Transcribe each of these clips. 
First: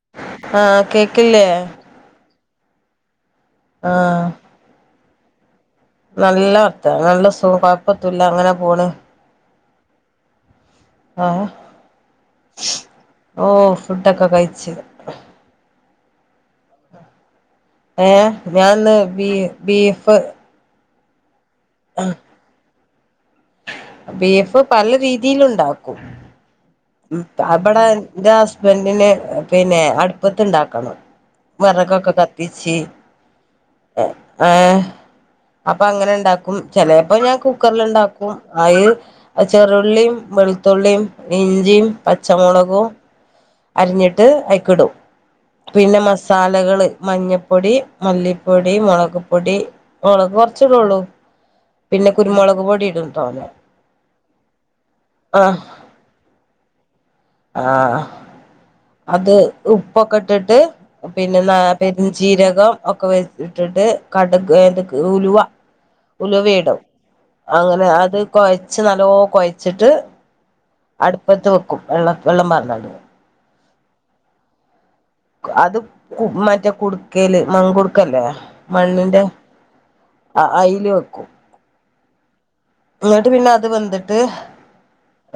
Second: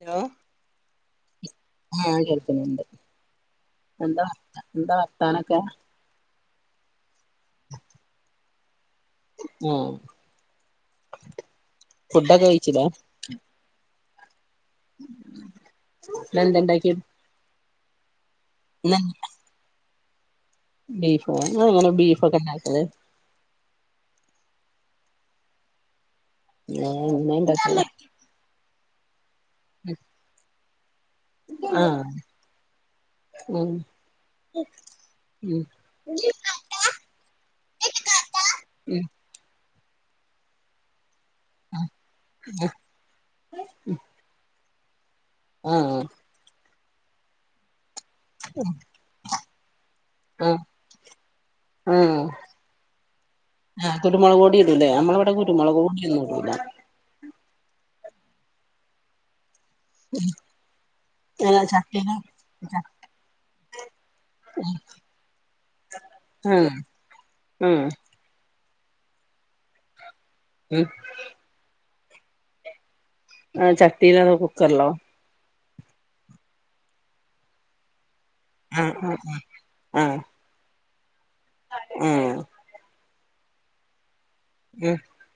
Hello ആ കേക്കില്ലേ ക്കുന്നുണ്ട് എന്താ ആഹ് ത്ത എന്താ കാണക്ക നല്ല വർത്ത നല്ല സുഖം കൊഴപ്പത്തൂല്ല അങ്ങനെ പോണ് ഉം ആഹ് ഫുഡൊക്കെ കഴിച്ചില്ലെ ഫുട്ടൊക്കെ കഴി ച്ചു ഇന്നെന്ത്ണ്ടാക്കി ഏ ഞാനിന്ന് ബി ബീഫ് [inaudible] [inaudible] നിങ്ങൾ എങ്ങനെ ബീഫ്ക്കെ ഉണ്ടാക്കല് ബീഫ് പല രീതിയിലുണ്ടാക്കും ഞാൻ ഇന്ന് അവിടെ ഇണ്ടാക്കിയെ ഇന്റെ ഹസ്ബൻഡ് ഹസ്ബൻഡിനെ പിന്നെ അടുപ്പത്തുണ്ടാക്കും കണ [unintelligible] വിറക്കൊക്കെ ആഹ് കത്തിച്ച് ഉം ഏ ഉം അപ്പൊ അങ്ങനെ ഉണ്ടാക്കും ചെലപ്പോ ഞാൻ കുക്കറൽ ഉണ്ടാക്കും ഉം അത് ചെറു ഉള്ളിയും വെളുത്തുള്ളിയും ഇഞ്ചിയും പച്ചമുളകും അരിഞ്ഞിട്ട് അതിലേക്ക് ഇടും പിന്നെ ആഹ് മസാലകള് മഞ്ഞപ്പൊടി മല്ലിപ്പൊടി മുളക് പൊടി മുളക് ആഹ് കുറച്ച ഇടുള്ളൂ പിന്നെ ആഹ് കുരുമുളക് പൊടി ഇടും തോനെ ആഹ് കുരുമുളക് പൊടി ഇടൂലേ നമ്മളിവിടെ ആഹ കുരുമുളക് പൊടിയൊന്നും ഇടൂല ആഹ് അത് ഉപ്പൊക്കെ ഇട്ടിട്ട് പിന്നെ ഏഹ് ചട്ടീല് പേരുംജീരകം ഒക്കെ ഇട്ടിട്ട് കടുക് ഏതൊക്കെ ഉലുവ ഉലുവ ആഹ് ഇടും അങ്ങനെ ആഹ് അത് കൊയ [unintelligible] നല്ലോം കൊഴച്ചിട്ട് ഉം അടുപ്പത്ത് വെക്കും വെള്ളം വെള്ളം പാർന്നാണ്ട് ആ ചട്ടിയിലോ അതോ കുക്കറിലോ അത് മറ്റേ കുടുക്കല് മങ്കുടുക്കല്ലേ ആഹ് മണ്ണിന്റെ അയിൽ വെക്കും ഉം ന്നട്ട് പിന്നെ അത് വന്നിട്ട്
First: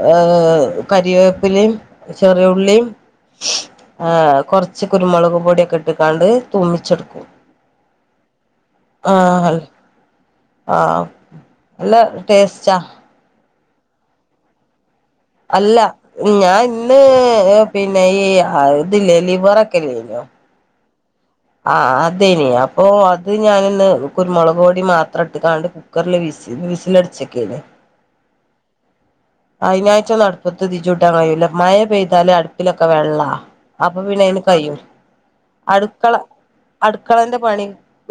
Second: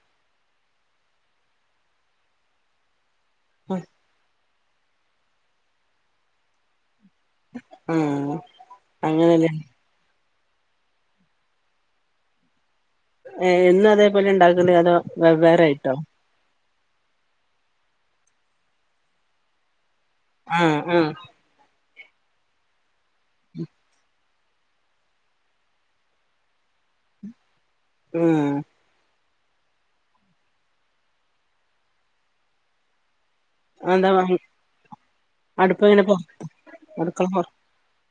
ആഏ [unintelligible] ഏ കറിവേപ്പിലയും ചെറിയുള്ളിയും ഉം ആഹ കുറച്ച് കുറച്ചു കുരുമളക് പൊടിഒക്കെ ഇട്ട്ക്കാണ്ട് തുമ്പിച്ചെടുക്കും ആ അങ്ങനെല്ലേ ആഹ് ആഹ് നല്ല ടേസ്റ്റാ എന്നും അതേപോലെ ഉണ്ടാക്കല് അതോ വെവ്വേറെ അല്ല ആയിട്ടോ ഞാൻ [unintelligible] പിന്നെ ഈ അതില്ലേ ലിവറക്കയില്ലെ ഉം ഉം ആ അതെനി അപ്പോ ഇത് ഞാനിന്ന് കുരുമൊളക്പൊടി മാത്രം ഇട്ട് കണ്ട് കുക്കറിൽ വിസി വിസിലടിച്ചേക്കേനി ഉം അയിനായ്ച അപ്പൊ അതെന്താ പിന്നെ അയിന് കൈയ്യൂല അടുപ്പ് എങ്ങനെ അടുക്കള പൊ അടുക്കള അടുക്കളന്റെ പൊ പണി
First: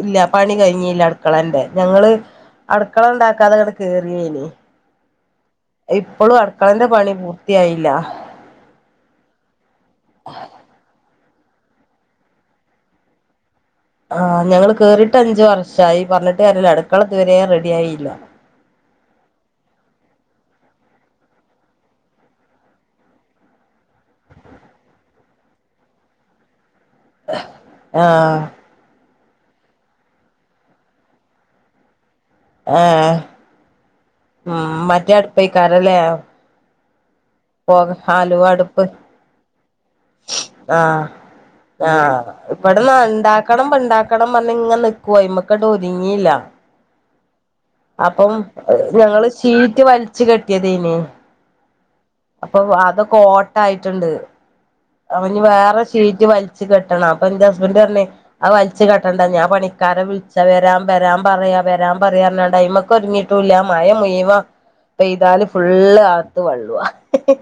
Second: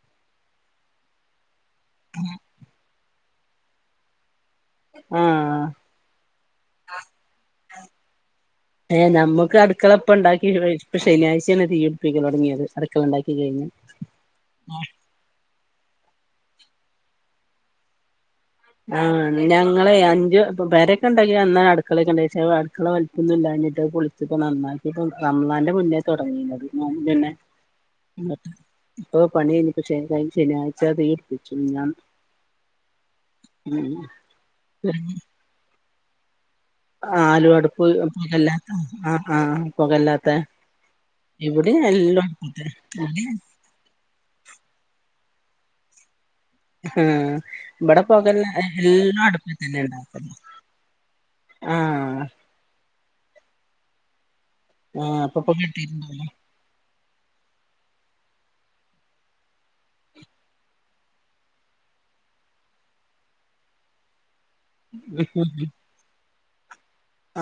ഇല്ല പണി കഴിഞ്ഞില്ല അടുക്കളന്റെ ഞങ്ങള് അ [unintelligible] അടുക്കളണ്ടാക്കാതെ ഇങ്ങട്ട്കേറേനി ആഹ് ഇപ്പോളും അടുക്കളന്റെ പണി പൂർത്തിയായി ഇല്ല ഏ നമുക്ക് അടുക്കളിപ്പണ്ടാക്കി വെ ഇപ്പ ശനിയാഴ് ചെയ്യാണ് തീ കത്തിക്കാൻ തുടങ്ങിയത് അടുക്കള ഉണ്ടാക്കിഴിഞ്ഞ് ആ ഞങ്ങള് കേറിട്ട് അഞ്ച് ആറ് [unintelligible] ശായി പറഞ്ഞിട്ട് കാര്യല്ല അടുക്കളിതു വരേം റെഡി ആയില്ല ആ ഞങ്ങളെ അഞ്ച് പെരേക്കെ ഉണ്ടാക്കി അന്ന അടുക്കളയൊക്കെ ഉണ്ട അടുക്കള വലിപ്പോന്നും ഇല്ലഞ്ഞിട്ട് പൊളിച്ചപ്പ നന്നാക്കിപ്പ കമളാന്റെ മുന്നേ തുടങ്ങിന്നത് [unintelligible] തന്നെ ആഹ് ഇപ്പൊ പണി കഴിഞ്ഞിട്ട് [unintelligible] ശനിയാഴ്ച തീരുപ്പിച്ചു ഞാൻ ആ ആ മറ്റ അടുപ്പേ [unintelligible] [unintelligible] ആലുവ അടുപ്പ് പോക ആലു പുകല്ലാത്ത അടുപ്പ് ആഹ് ആഹ് പുകല്ലാത്ത ആ ഇവിടിം ആ എല്ലും അടുപ്പത്തെ ഇപ്പടെ ന ആഹ് ഉണ്ടാക്കണം ഉണ്ടാക്കണം പറ ഇങ്ങെ നിക്കുവ കട്ടോരിങ്ങില്ല [unintelligible] അപ്പം പൊകല്ല എല്ലാം ഞങ്ങള് അടുപ്പി തന്നെ ഷീറ്റ് വലിച്ചു ഉണ്ടാക്കല് കെട്ടിയതാ അയിന് ആഹ് അപ്പൊ അതൊ കോട്ടായിട്ടുണ്ട് ആഹ് അപ്പൊ അവന് പൊക വേറെ ഷീറ്റ് കിട്ടിട്ടുണ്ടാവുലെ വലിച്ചു കെട്ടണം അപ്പൊ എൻ്റെ ഹസ്ബന്റ് പറഞ്ഞ് അത് വലിച്ചു കെട്ടണ്ട ഞാൻ പണി- കറ വിളിച്ച വരാം വരാൻ പറയാ വരാൻ പറയാനിടമ്മക്ക് ഒരുങ്ങിട്ടൂല്ല മയ മുഴിവം പെയ്താല് ഫുള്ള് അത് വള്ളുവ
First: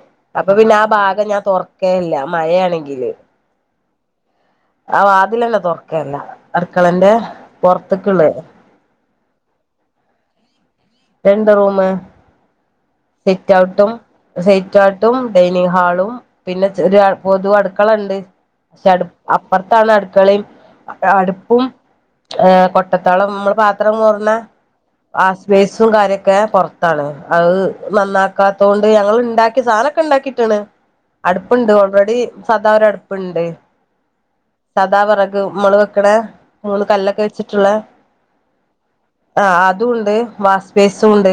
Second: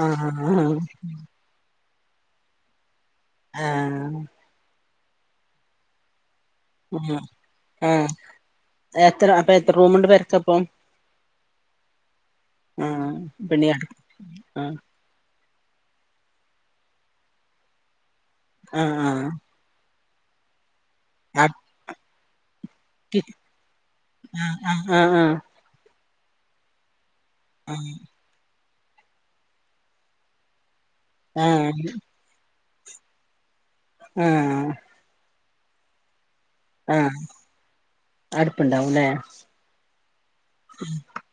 ആഹ് അപ്പൊ പിന്നെ ആഹ് ആ ഭാഗം ഞാൻ തുറ കേല്ല മഴയാണെങ്കില് ആ ആ വാതിലന്നെ തുറക്കെല്ല അടുക്കളന്റെ ആഹ് പൊറത്തൊക്ക് ആഹ് ഉള്ള എത്ര അപ്പൊ എത്ര റൂമണ്ട് പെരക്കപ്പം രണ്ട് റൂമ് ആഹ് പിന്നെ അടു സിറ്റ്ഔട്ടും ആഹ് സിറ്റ്ഔട്ടും ഡൈനിങ് ഹാളും പിന്നെ ഒരു പൊതു അടുക്കളയിണ്ട് പക്ഷെ ആഹ് അ അപ്പുറത്താണ് അടു ക്കളീം ആഹ് അടുപ്പും ആ കൊട്ടത്തോളം നമ്മള് പാത്രം ആഹ് ആഹ് ആഹ് [unintelligible] [inaudible] കാരൊക്കെ പൊറത്താണ് അത് നന്നാക്കാ അതുകൊണ്ട് ഞങ്ങൾ ഇണ്ടാക്കി സാധനമൊക്കെ ഉണ്ടാക്കിയിട്ടാണ് ആഹ് അടുപ്പുണ്ട് ആഹ് ഓൾറെഡി സാദാ ഒരു അടുപ്പുണ്ട് ആ മ്മള [unintelligible] മൂന്ന് കല്ലൊക്കെ വെച്ചിട്ടുള്ള അടുപ്പുണ്ടാവുംല്ലേ ആ അതും ഉണ്ട് വാസ്പേസും ഉണ്ട്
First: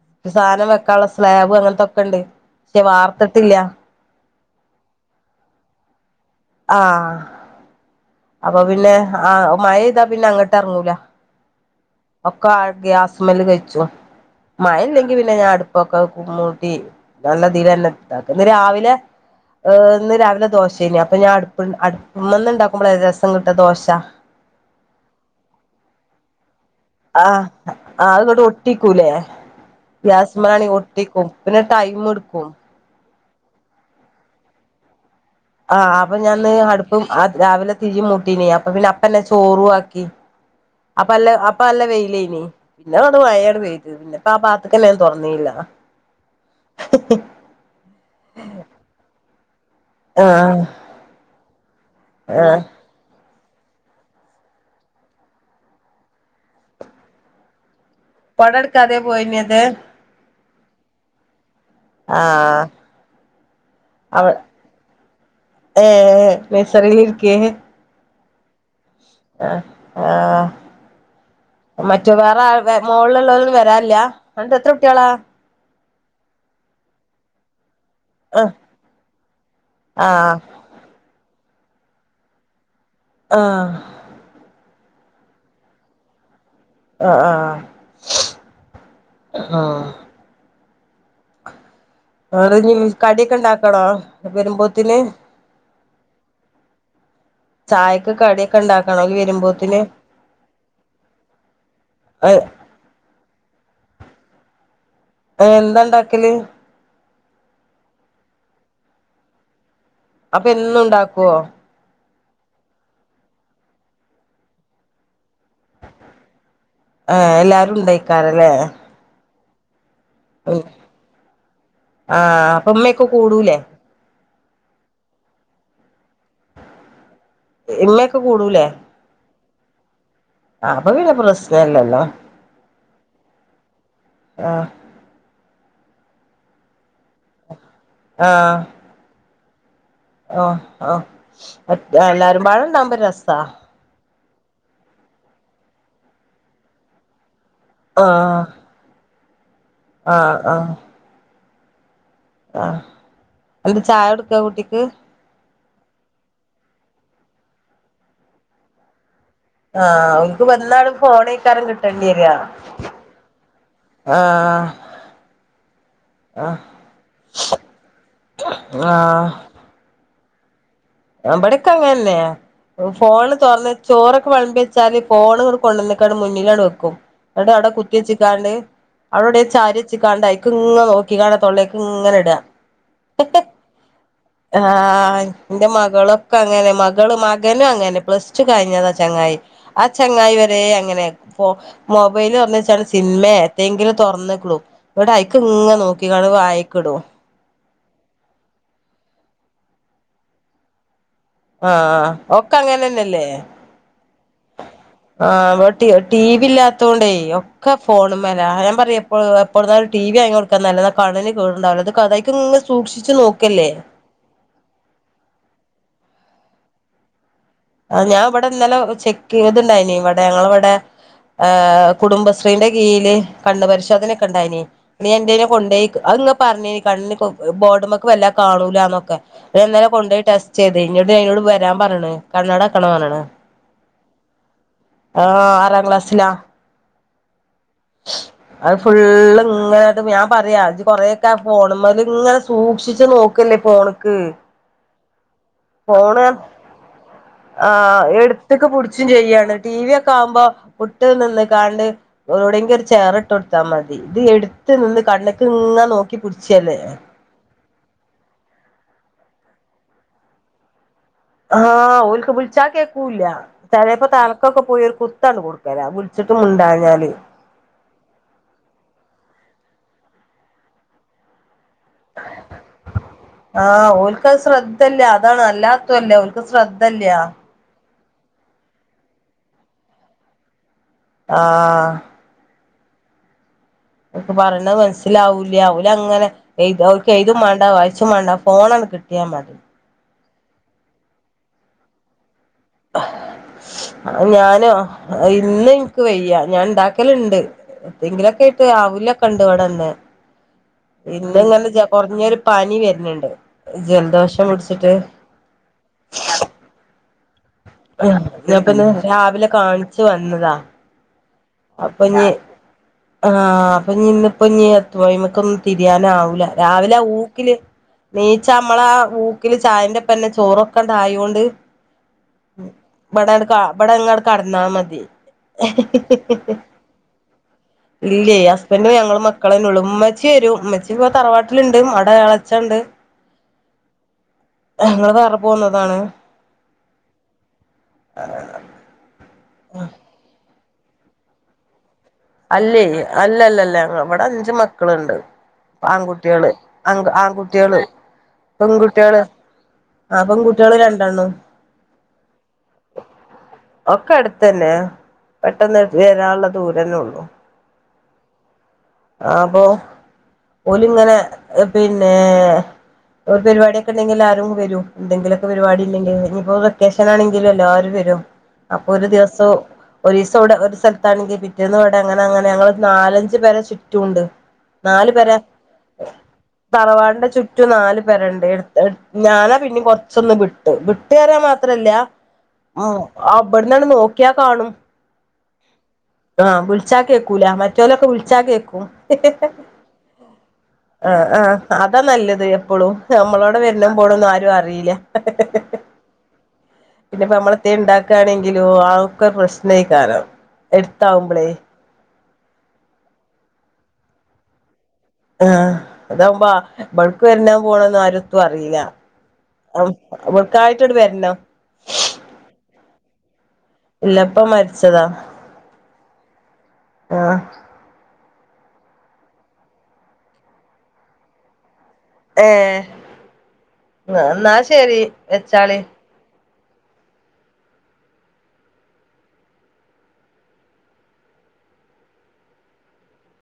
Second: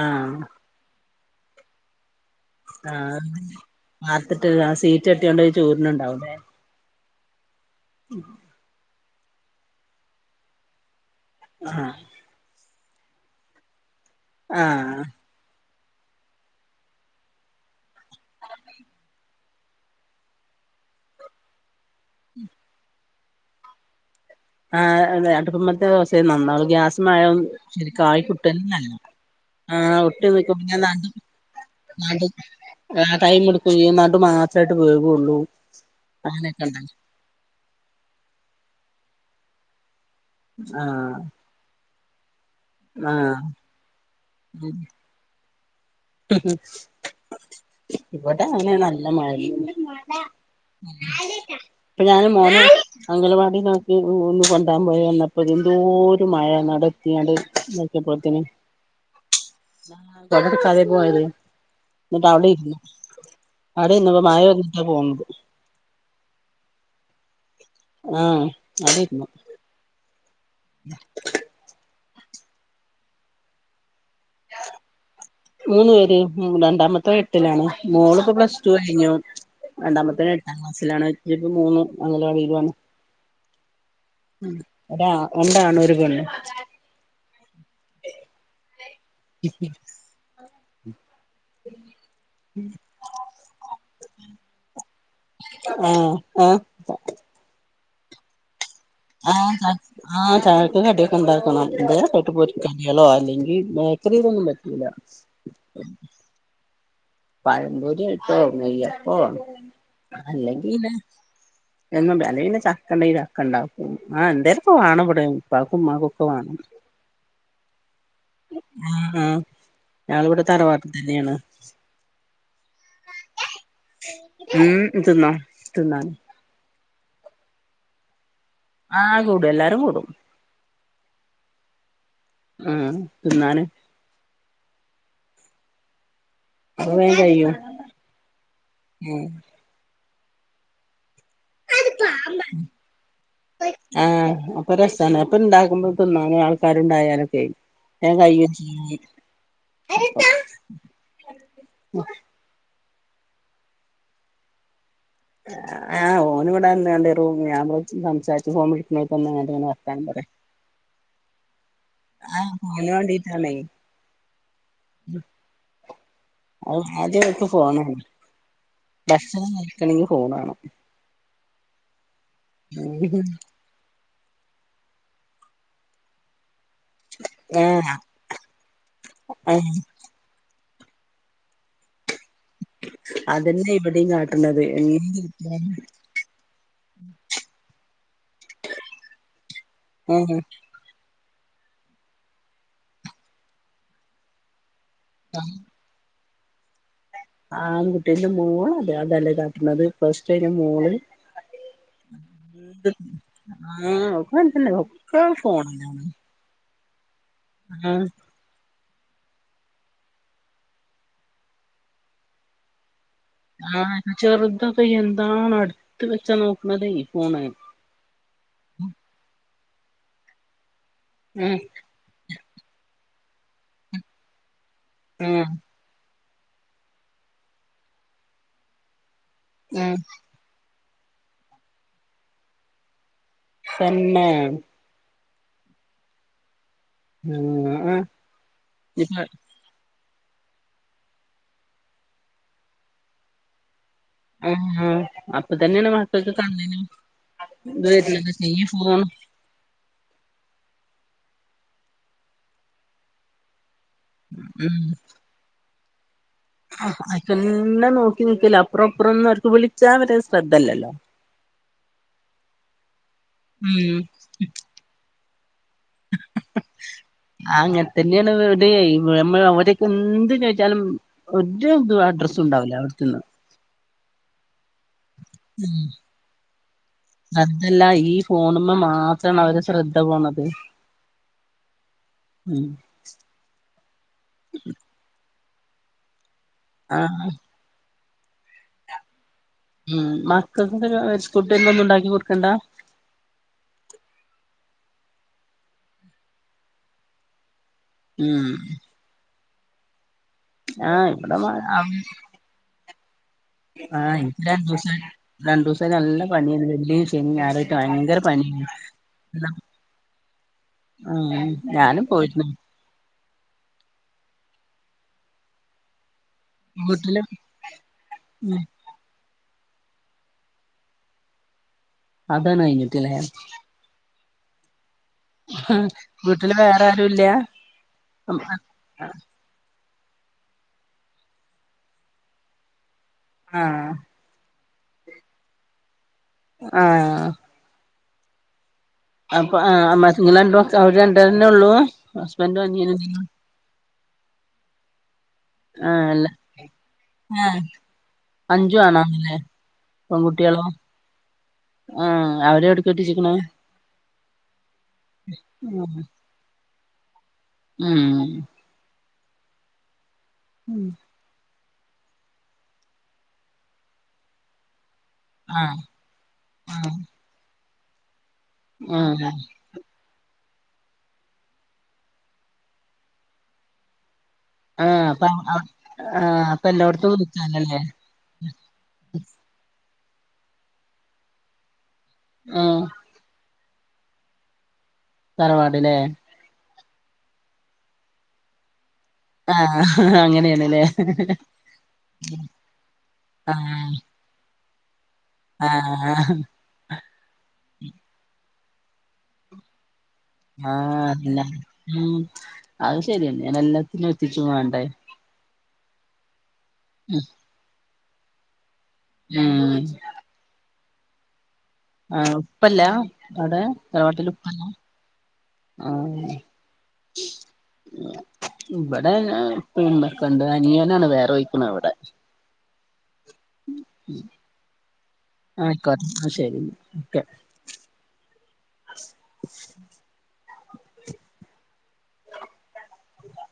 ആഹ് സാധനം വെക്കാനൊള്ള സ്ലാബ് അങ്ങനത്തൊക്കെ ഉണ്ട് പക്ഷെ വാർത്തിട്ടില്ല ഇട്ട് ആ സീറ്റ് കെട്ടിയൊണ്ട് ചോരന് ഉണ്ടാവും ലേ ആ അപ്പൊ പിന്നെ ആഹ മഴ പെയ്താ പിന്നെ അങ്ങോട്ട് ഇറങ്ങൂല ആ ഒക്കെ ആ ഗ്യാസ്മേല് കഴിച്ചു ആഹ് മയയില്ലെങ്കി പിന്നെ ഞാൻ അടു ഇപ്പൊക്കെ കുമ്മൂട്ടി നല്ലതിലന്നെ ഇ ഇന്ന് രാവിലെ ഇന്ന് രാവിലെ ദോശേനി അപ്പൊ ഞാൻ അടുപ്പ ഉമ്മനെ ഉണ്ടാക്കുമ്പോളാ ര [inaudible] കിട്ട ദോശ ആ അതെ [inaudible] തെ [unintelligible] ഗ്യാസ്മആയാൽ ആഹ് അത് ശരിക്കായി ഇങ്ങട്ട് കിട്ടേനെല്ല ഒട്ടിക്കൂലേ ആ ഒട്ടിനിൽക്കുമ്പോ ഗ്യാസ്മലാണെങ്കി ഞാൻ നടു ഒട്ടിക്കും പിന്നെ ടൈം എടുക്കും [unintelligible] ടൈം എടുക്കുംചെയ്യും നടു മാത്രമായിട്ട് വേവേ ആ് അപ്പൊ ഞാന്ന് ഇന്ന് അടുപ്പും രാവിലെ തിയ് മുട്ടീന് അപ്പ പിന്നെ അപ്പന്നെ ചോറുക്കി അപ്പ ആഹ് അല്ല അപ്പ അല്ല വെഴി ലനി പിന്നെ അഗണ്ട് ആഹ് മഴപെയ്ത് പിന്നെപ്പ ആ ഭാഗത്ക്കണേ തുറന്നീയില്ല [unintelligible] ഇവിടെ അങ്ങനെനെ നല്ല മഴ ആ ഇപ്പൊ ഞാൻ മോനെ അഗലവാടി ന കി ഒന്ന് കൊണ്ടാൻ പോയി വന്നപ്പോ എന്തോരു മഴന്നാ അവിടെ എത്തിക്കണ്ട് കോട എടുക്കാതെ പോയിനാത് കൊടട്ക്കാതെ പോയത് എന്നിട്ട് അവിടെ ഇരുന്നു അവിടെ ഇരുന്നപ്പോ അവ മഴ വന്നിട്ടാ പോന്നത് രിക്കെയ്ന് ആ അവിടെരുന്നു ആഹ് മറ്റു വേറെ മോളുയുള്ളത് വരാറില്ലേ, അന്നിട്ട് എത്ര കുട്ടികളാ. മൂന്ന് പേരെ രണ്ടാമത്തെവൻ എട്ടിലാണ്. മോളിപ്പോ ആഹ് പ്ലസ് ടു കഴിഞ്ഞു, രണ്ടാമത്തെവൻ ആഹ് എട്ടാം ക്ലാസ്സിലാണ്. ഇപ്പ മൂന്ന് അംഗനവാടിയിൽ ആണ്. ആ ഒര രണ്ടാണും ഒരു പെണ്ണും. ആഹ് ആഹ് ആഹ് ആഹ് വേറെ ഇനി കടിയൊക്കെ ഉണ്ടാക്കാണോ. വെരുമ്പോത്തിന് ഉം ഉം ചായക്ക് കടി ആഹ് ചാ ആഹ് ചായക്ക് കടിയൊക്കെ ഉണ്ടാക്കണം, എന്തേലും ഒക്കെ ഇട്ട് പൊരികടികളോ അല്ലെങ്കിൽ ബേക്ക ക്കറിനൊന്നും പറ്റയില്ല. എന്താ ഉണ്ടാക്കല് പഴം പൊരിയാട്ടോ നെയ്യപ്പവും. അപ്പം എന്നും ഉണ്ടാക്കുവോ എന്നും ഉണ്ടാക്കും അല്ലെങ്കിൽ പിന്നെ ചക്കയുണ്ടെങ്കിൽ ചക്കയുണ്ടാക്കും ആ എന്തേലും ഒക്കെ വേണം ഇവിടെ ഉപ്പാക്കും ഉമ്മാക്കും ഒക്കെ വേണം ആ എല്ലാരും ഉണ്ടായി ക്കാരല്ലേ ഞങ്ങൾ ഇവിടെ തറവാട്ടിൽ തന്നെയാണ് ആഹ് അപ്പൊ ഉമ്മയൊക്കെ കൂടൂലേ ഉം ഇത് തിന്നോ തിന്നാന് എന്നൊക്കെ ആ കൂടും എല്ലാരും കൂടും അ അപ്പൊ പിന്നെ പ്രശ്നല്ലല്ലോ ആ തിന്നാന് ആ അത് വേഗം കഴിയും ആ ഉം ആ ആ എല്ലാരും കൂടെ ഉണ്ടാവുമ്പോ രസവാ ആഹ് അപ്പൊ രസാണ് അപ്പൊ ഇണ്ടാക്കുമ്പോ തിന്നാനും ആൾക്കാരുണ്ടായാലൊക്കെയേ ആഹ് തേങ്ങായും ചീകി ആഹ് ആഹ് അ ഒരു ചായ എടുക്കാ കുട്ടിക്ക് ആഹ് ഓന് ഇവിടന്നാണ്ട് റൂമി അവൻ [unintelligible] സംസാരിച്ച് ഫോൺ വിളിക്കാ ആഹ് അവിൽക്ക് വന്നാളും പോണേക്കാരം ഇങ്ങ് ആഹ് ഫോണ് വേണ്ടീട്ടാണേ, ആഹ് ഉം ആദ്യം അവർക്ക് ഫോൺ വേണം, ഭക്ഷണം കഴിക്കണെങ്കി ഫോൺ വേണം ഇബ്ടൊക്കെ അങ്ങനെയല്ലേ, ഫോണ് തൊറന്ന് ചോറ് ക്ക് വെളമ്പി വെച്ചാല് ഫോണ് ഇങ്ങട് കൊണ്ടുന്നേക്കാണ് മുന്നിലാണ്ട് വെക്ക ക്കും അവിടവടെ ആഹ് കുത്തി വെച്ചിക്കാണ്ട് അവിടെടെ ആഹ് ചാരി വെച്ചിക്കാണ്ട് അയ്ക്ക് ഇങ്ങങ് നോക്കി കാണ്ട് തൊള്ളേക്ക് ഇങ്ങനെ ഇടാ. അതന്നെ ഇവിടെയും കാട്ടണത് [unintelligible] എന്റെ മകളൊക്കെ അങ്ങനെ മകള് മകനും അങ്ങനെ, പ്ലസ് ടു കഴിഞ്ഞതാ ചെങ്ങായി, ആ ചെങ്ങായി ആഹ് വെരേ അങ്ങനെയാ. [unintelligible] മൊബൈല് തൊറന്ന് വെച്ചാല് സിനിമേ ഏത്തെങ്കിലും തൊറന്ന്ക്കളൂ ഇവിടെ അയ്ക്ക് ഇങ്ങനെ നോക്കി [unintelligible] വായിക്കിടും ആ ആൺകുട്ടീന്റെ മോള് അതെ അതല്ലേ കാട്ടുന്നത് ഫസ്റ്റ് അന് മോള്- ആ ഒക്കെ എന്ത് അങ്ങനെന്നെല്ലേ ആഹ് ഒക്കെ അങ്ങൻതന്നെ ഒക്കെ ആ ഫോണിലാണ് ഡിവി വില്ലാത്ത തോണ്ടേ ഒക്കെ ആഹ് ഫോണും മേലാ ഞാൻ പറയാ- പ്പോ എപ്പോഴുന്നാലും ടി വി വാങ്ങ കൊക്കല്ല കണിന് കേറണ്ടാവ അത് കഥക്ക സൂക്ഷിച്ച- ആ ചെറുത് അത് എന്താന് എടുത്ത് വച്ചത് - നോട്ട മ [unintelligible] ഫോണായി ആ ഞാൻ ഇവിടെ ഇന്നല ചെക്ക്ത് ഇനി ഇവിടെ ഞങ്ങള ഇവിടെ- ആ ഉം കുടുംബ- ശ്രീന്റെ കീഴയില് കണ് പരിശോധനൊക്കെ ഉണ്ടായിന- നീ എൻന്റെ ഉം കൊണ്ടോയ്ക്ക അ- പറഞ്ഞി കണ് ബോർഡ്മക്ക് വല്ല കാണൂലന്നൊക്കെ ഞാനില ഉം കൊണ്ടൊയി ടെസ്റ്റ് ചെയ്ത് അത ഇഞ്ഞോട് അതിനോട് വരാൻ പറണ് കണ്ണട വയ്ക്കണോന്ന് പറയണ് തന്നെ ആ ആറാം ക്ലാസിലാ ആഹ് ആഹ് അത് ഇപ്പ ഫുള്ള് ഇങ്ങനെ ട്ട് ഞാൻ പറയാം ഇത് കൊറെയൊക്കെ ഫോണുമേലിങ്ങനെ സൂക്ഷിച്ചച്ച് നോക്കുന്നു ഇപ്പ ഓള് ആ അ ഫോണ് ആ ഇത് വരുന്നത് ഈ എടുത്തക്കെ ഫോൺ പിടിച്ചും ചെയ്യാണ് ടി വി യൊക്കെ ആവുമ്പോ കുട്ടി നിന്ന് നിക്കാണ്ട് എവിടെങ്കി ഒരു ചേയറിട്ട് കൊടുത്താ മതി ഇത് എടുത്ത് നിന്ന് കണ്ണക്ക് ഇങ്ങനെ നോക്കി പിടിച്ചല്ലേ ആ അക്കന്നെ നോക്കി നക്കല്ലെ അപ്പറോം ഇപ്പറൊന്നും അവർക്ക് വിളിച്ചാ വരെ ശ്രദ്ധയില്ലല്ലോ ആ ഓർക്ക് വിളിച്ച കേ ക്കുല്ല ഉം ചെലപ്പോ തലക്കൊക്കെ പോയി ഒരു കു ത്തണു കൊടു കെരാ വിളിച്ചിട്ടും മുണ്ടാഞ്ഞാല് ഇവടെ നമ്മള് അവരൊക്കെ എന്ത് ചോദിച്ചാലും ഒ രൂ ഇത് അഡ്രസുണ്ടാവില്ല അവിടത്തന്ന് ക്കത് ശ്രദ്ധ ദ്ധല്ല അതാണ് അല്ലാത്തല്ലേ അവർക്ക് ശ്രദ്ധല്ല ശ്രദ്ധല്ല ഈ ഫോണമ്മ മാത്രമാണ് അവരുടെ ശ്രദ്ധ പോണത് ആ ഉം ല്ല അവുലങ്ങനെ ഏ ത് ആ അവർക്ക് ഏതും മേണ്ടാ വായി ശും മേണ്ട ആ ഫോണങ്ങട് കിട്ടിയാ മതി മക്കൾക്കെന്തൊരു സ്കുട്ടി [unintelligible] ഒന്നും ഉണ്ടാക്കി കൊടുക്കണ്ടാ ഞാനോ ഇന്ന് എന്ക്ക് വയ്യ ഞാൻ ഇണ്ടാക്കലുണ്ട് ഉം എന്തെങ്കിലൊക്കെയിട്ട് അവലൊക്ക ട്ട് ഇവിട്ണ്ട് ആ ഇവിടെ ഇന്ന് ഇങ്ങനെ ജ കുറഞ്ഞൊരു പനിവര് ന്നുണ്ട് ആ എനിക്ക് രണ്ടൂസായി രണ്ടൂസായി നല്ല പണിയുണ്ട് [unintelligible] പിന്നെ [unintelligible] ആഹ് ഞാപ്പിന്നെ രാവിലെ കാണിച്ചു വന്നതാ. ഉം അപ്പൊ ഞാനും ഇഞ്ഞ് പോയിരുന്നു. ആഹ് അപ്പൊ ഇഞി ഇന്ന് ഇപ്പോ ഇഞി നീ എത്ത്മക്ക ഒന്നും തിരിയാന ആവൂല. രാവിലെ വീട്ടില് ഊക്കില് നീച്ച നമ്മള [unintelligible] ചായൻന്റപ്പന്നെ ചോറൊക്കെ ഉണ്ടായൊണ്ട്. അതാണ് കഴിഞ്ഞിട്ടില്ലേ വട എടുക്കാ [unintelligible] കടന്നാ മതി. ഹ ഇല്ലേ ഹസ്ബൻഡും ഞങ്ങളും മക്കളെ ള്ളു ഉമ്മച്ചി വരും ഉമ്മച്ചി ഇപ്പോ തറവാട്ടിലുണ്ട് അവിടെ ഇളച്ചണ്ട്. ആഹ്. നിങ്ങള് വേറെ പോന്നതാണ്? ആഹ്. അപ്പൊ ആഹ് [unintelligible] [unintelligible] അവര് രണ്ട് പേരന്നെ ഉള്ളൂ ഹസ്ബൻഡും അല്ലേ അനിയനും നിങ്ങളും അല്ലല്ല അല്ല അവിടെ അഞ്ചു മക്കളുണ്ട്. ആഹ് അല്ല ആൺകുട്ടികള് ആങ്ക് ആഹ് ആൺകുട്ടികള് അഞ്ചു ആണ് പെൺകുട്ടികള് ആണല്ലേ ആ പെൺകുട്ടികളോ പെൺകുട്ടികള് രണ്ടെണ്ണം ആഹ് അവരെ കെട്ടിച്ചിക്കണ്? ഒക്കെ അടുത്തന്നെ പെട്ടെന്ന് വരാള്ളതും ദൂരന്നേ ഉള്ളൂ മ്ഹ് ആഹ് അപ്പൊ ഓല് ഇങ്ങനെ പിന്നെ ഒരു പരിപാടിയെക്കെ ഉണ്ടെങ്കിൽ എല്ലാരും വരും എന്തെങ്കിലൊക്കെ ആഹ് പരിപാടി ഇല്ലെങ്കിൽ ഇനിപ്പോ ആഹ് വൊക്കേഷൻ ആണെങ്കിലും എല്ലാരും [unintelligible] അപ്പൊ ഒരു ആഹ് ദിവസം ഒരീസ്‌ [unintelligible] ഒരു സ്ഥലത്താണെങ്കിൽ പിറ്റേന്ന് ഇവിടെ അങ്ങനെ അങ്ങനെ ഞങ്ങള് നാലഞ്ച് പേര ചു [unintelligible] ആഹ് നാലു അപ്പ പെര ആഹ് അപ്പൊ എല്ലായിടത്തും തറവാടിന്റെ ചുറ്റും വിളിച്ചാലല്ലേ നാലു പെരണ്ട് എട് ത്തട് ഞാനാ പിന്നും കൊറ [unintelligible] വിട്ട്, വിട്ട് കരം മാത്രല്ല ആഹ് ആ [unintelligible] [unintelligible] നോക്കിയാ കാണും. തറവാട് ഇല്ലേ ൾച്ചാ കേക്കൂലാ മറ്റോലൊക്കെ വിള്ച്ചാ കേക്കും ആഹ് അങ്ങനെയാണല്ലേ ആ ആ അതാ നല്ലത് എപ്പളും നമ്മളവ്ടെ വര്നോം പോണോം ഒന്നും ആരും അറീ ല്ല ആ ഹ പിന്നെ പ്പം നമ്മള് എത്തേ ണ്ടാക്കണെങ്കിലോ അ ഒക്കെ പ്രശ്നയ് കാരം ആ [unintelligible] അഹ് ശരിയന്നെണ് എല്ലത്തിനും എത്തിച്ചു വേണ്ടേ ആ അത ഉമ്പ ആ ബട്ക്ക് വര്ണോ പോണോ ന്നു ആരും ത്തു അറീല്ല ഉം അം വട്കായ് ത്ത് അട് വര്ണ ആഉപ്പല്ലാ അവിടെ ഇല്ലപ്പ തറവാട്ടിലുപ്പ ല്ലാ? മരിച്ചതാ ആ ആഹ് ഇവടെ അ ഇപ്പീ ഇമ്മക്കെണ്ട്. അനിയനാണ് വേറോയിക്ക്ണവടെ ഏ എ ന്നാ ശരി ആ വെച്ചാളി അയ്ക്കോട്ടെ ന്നാ ശരി ക്കെ ഇല്ലാ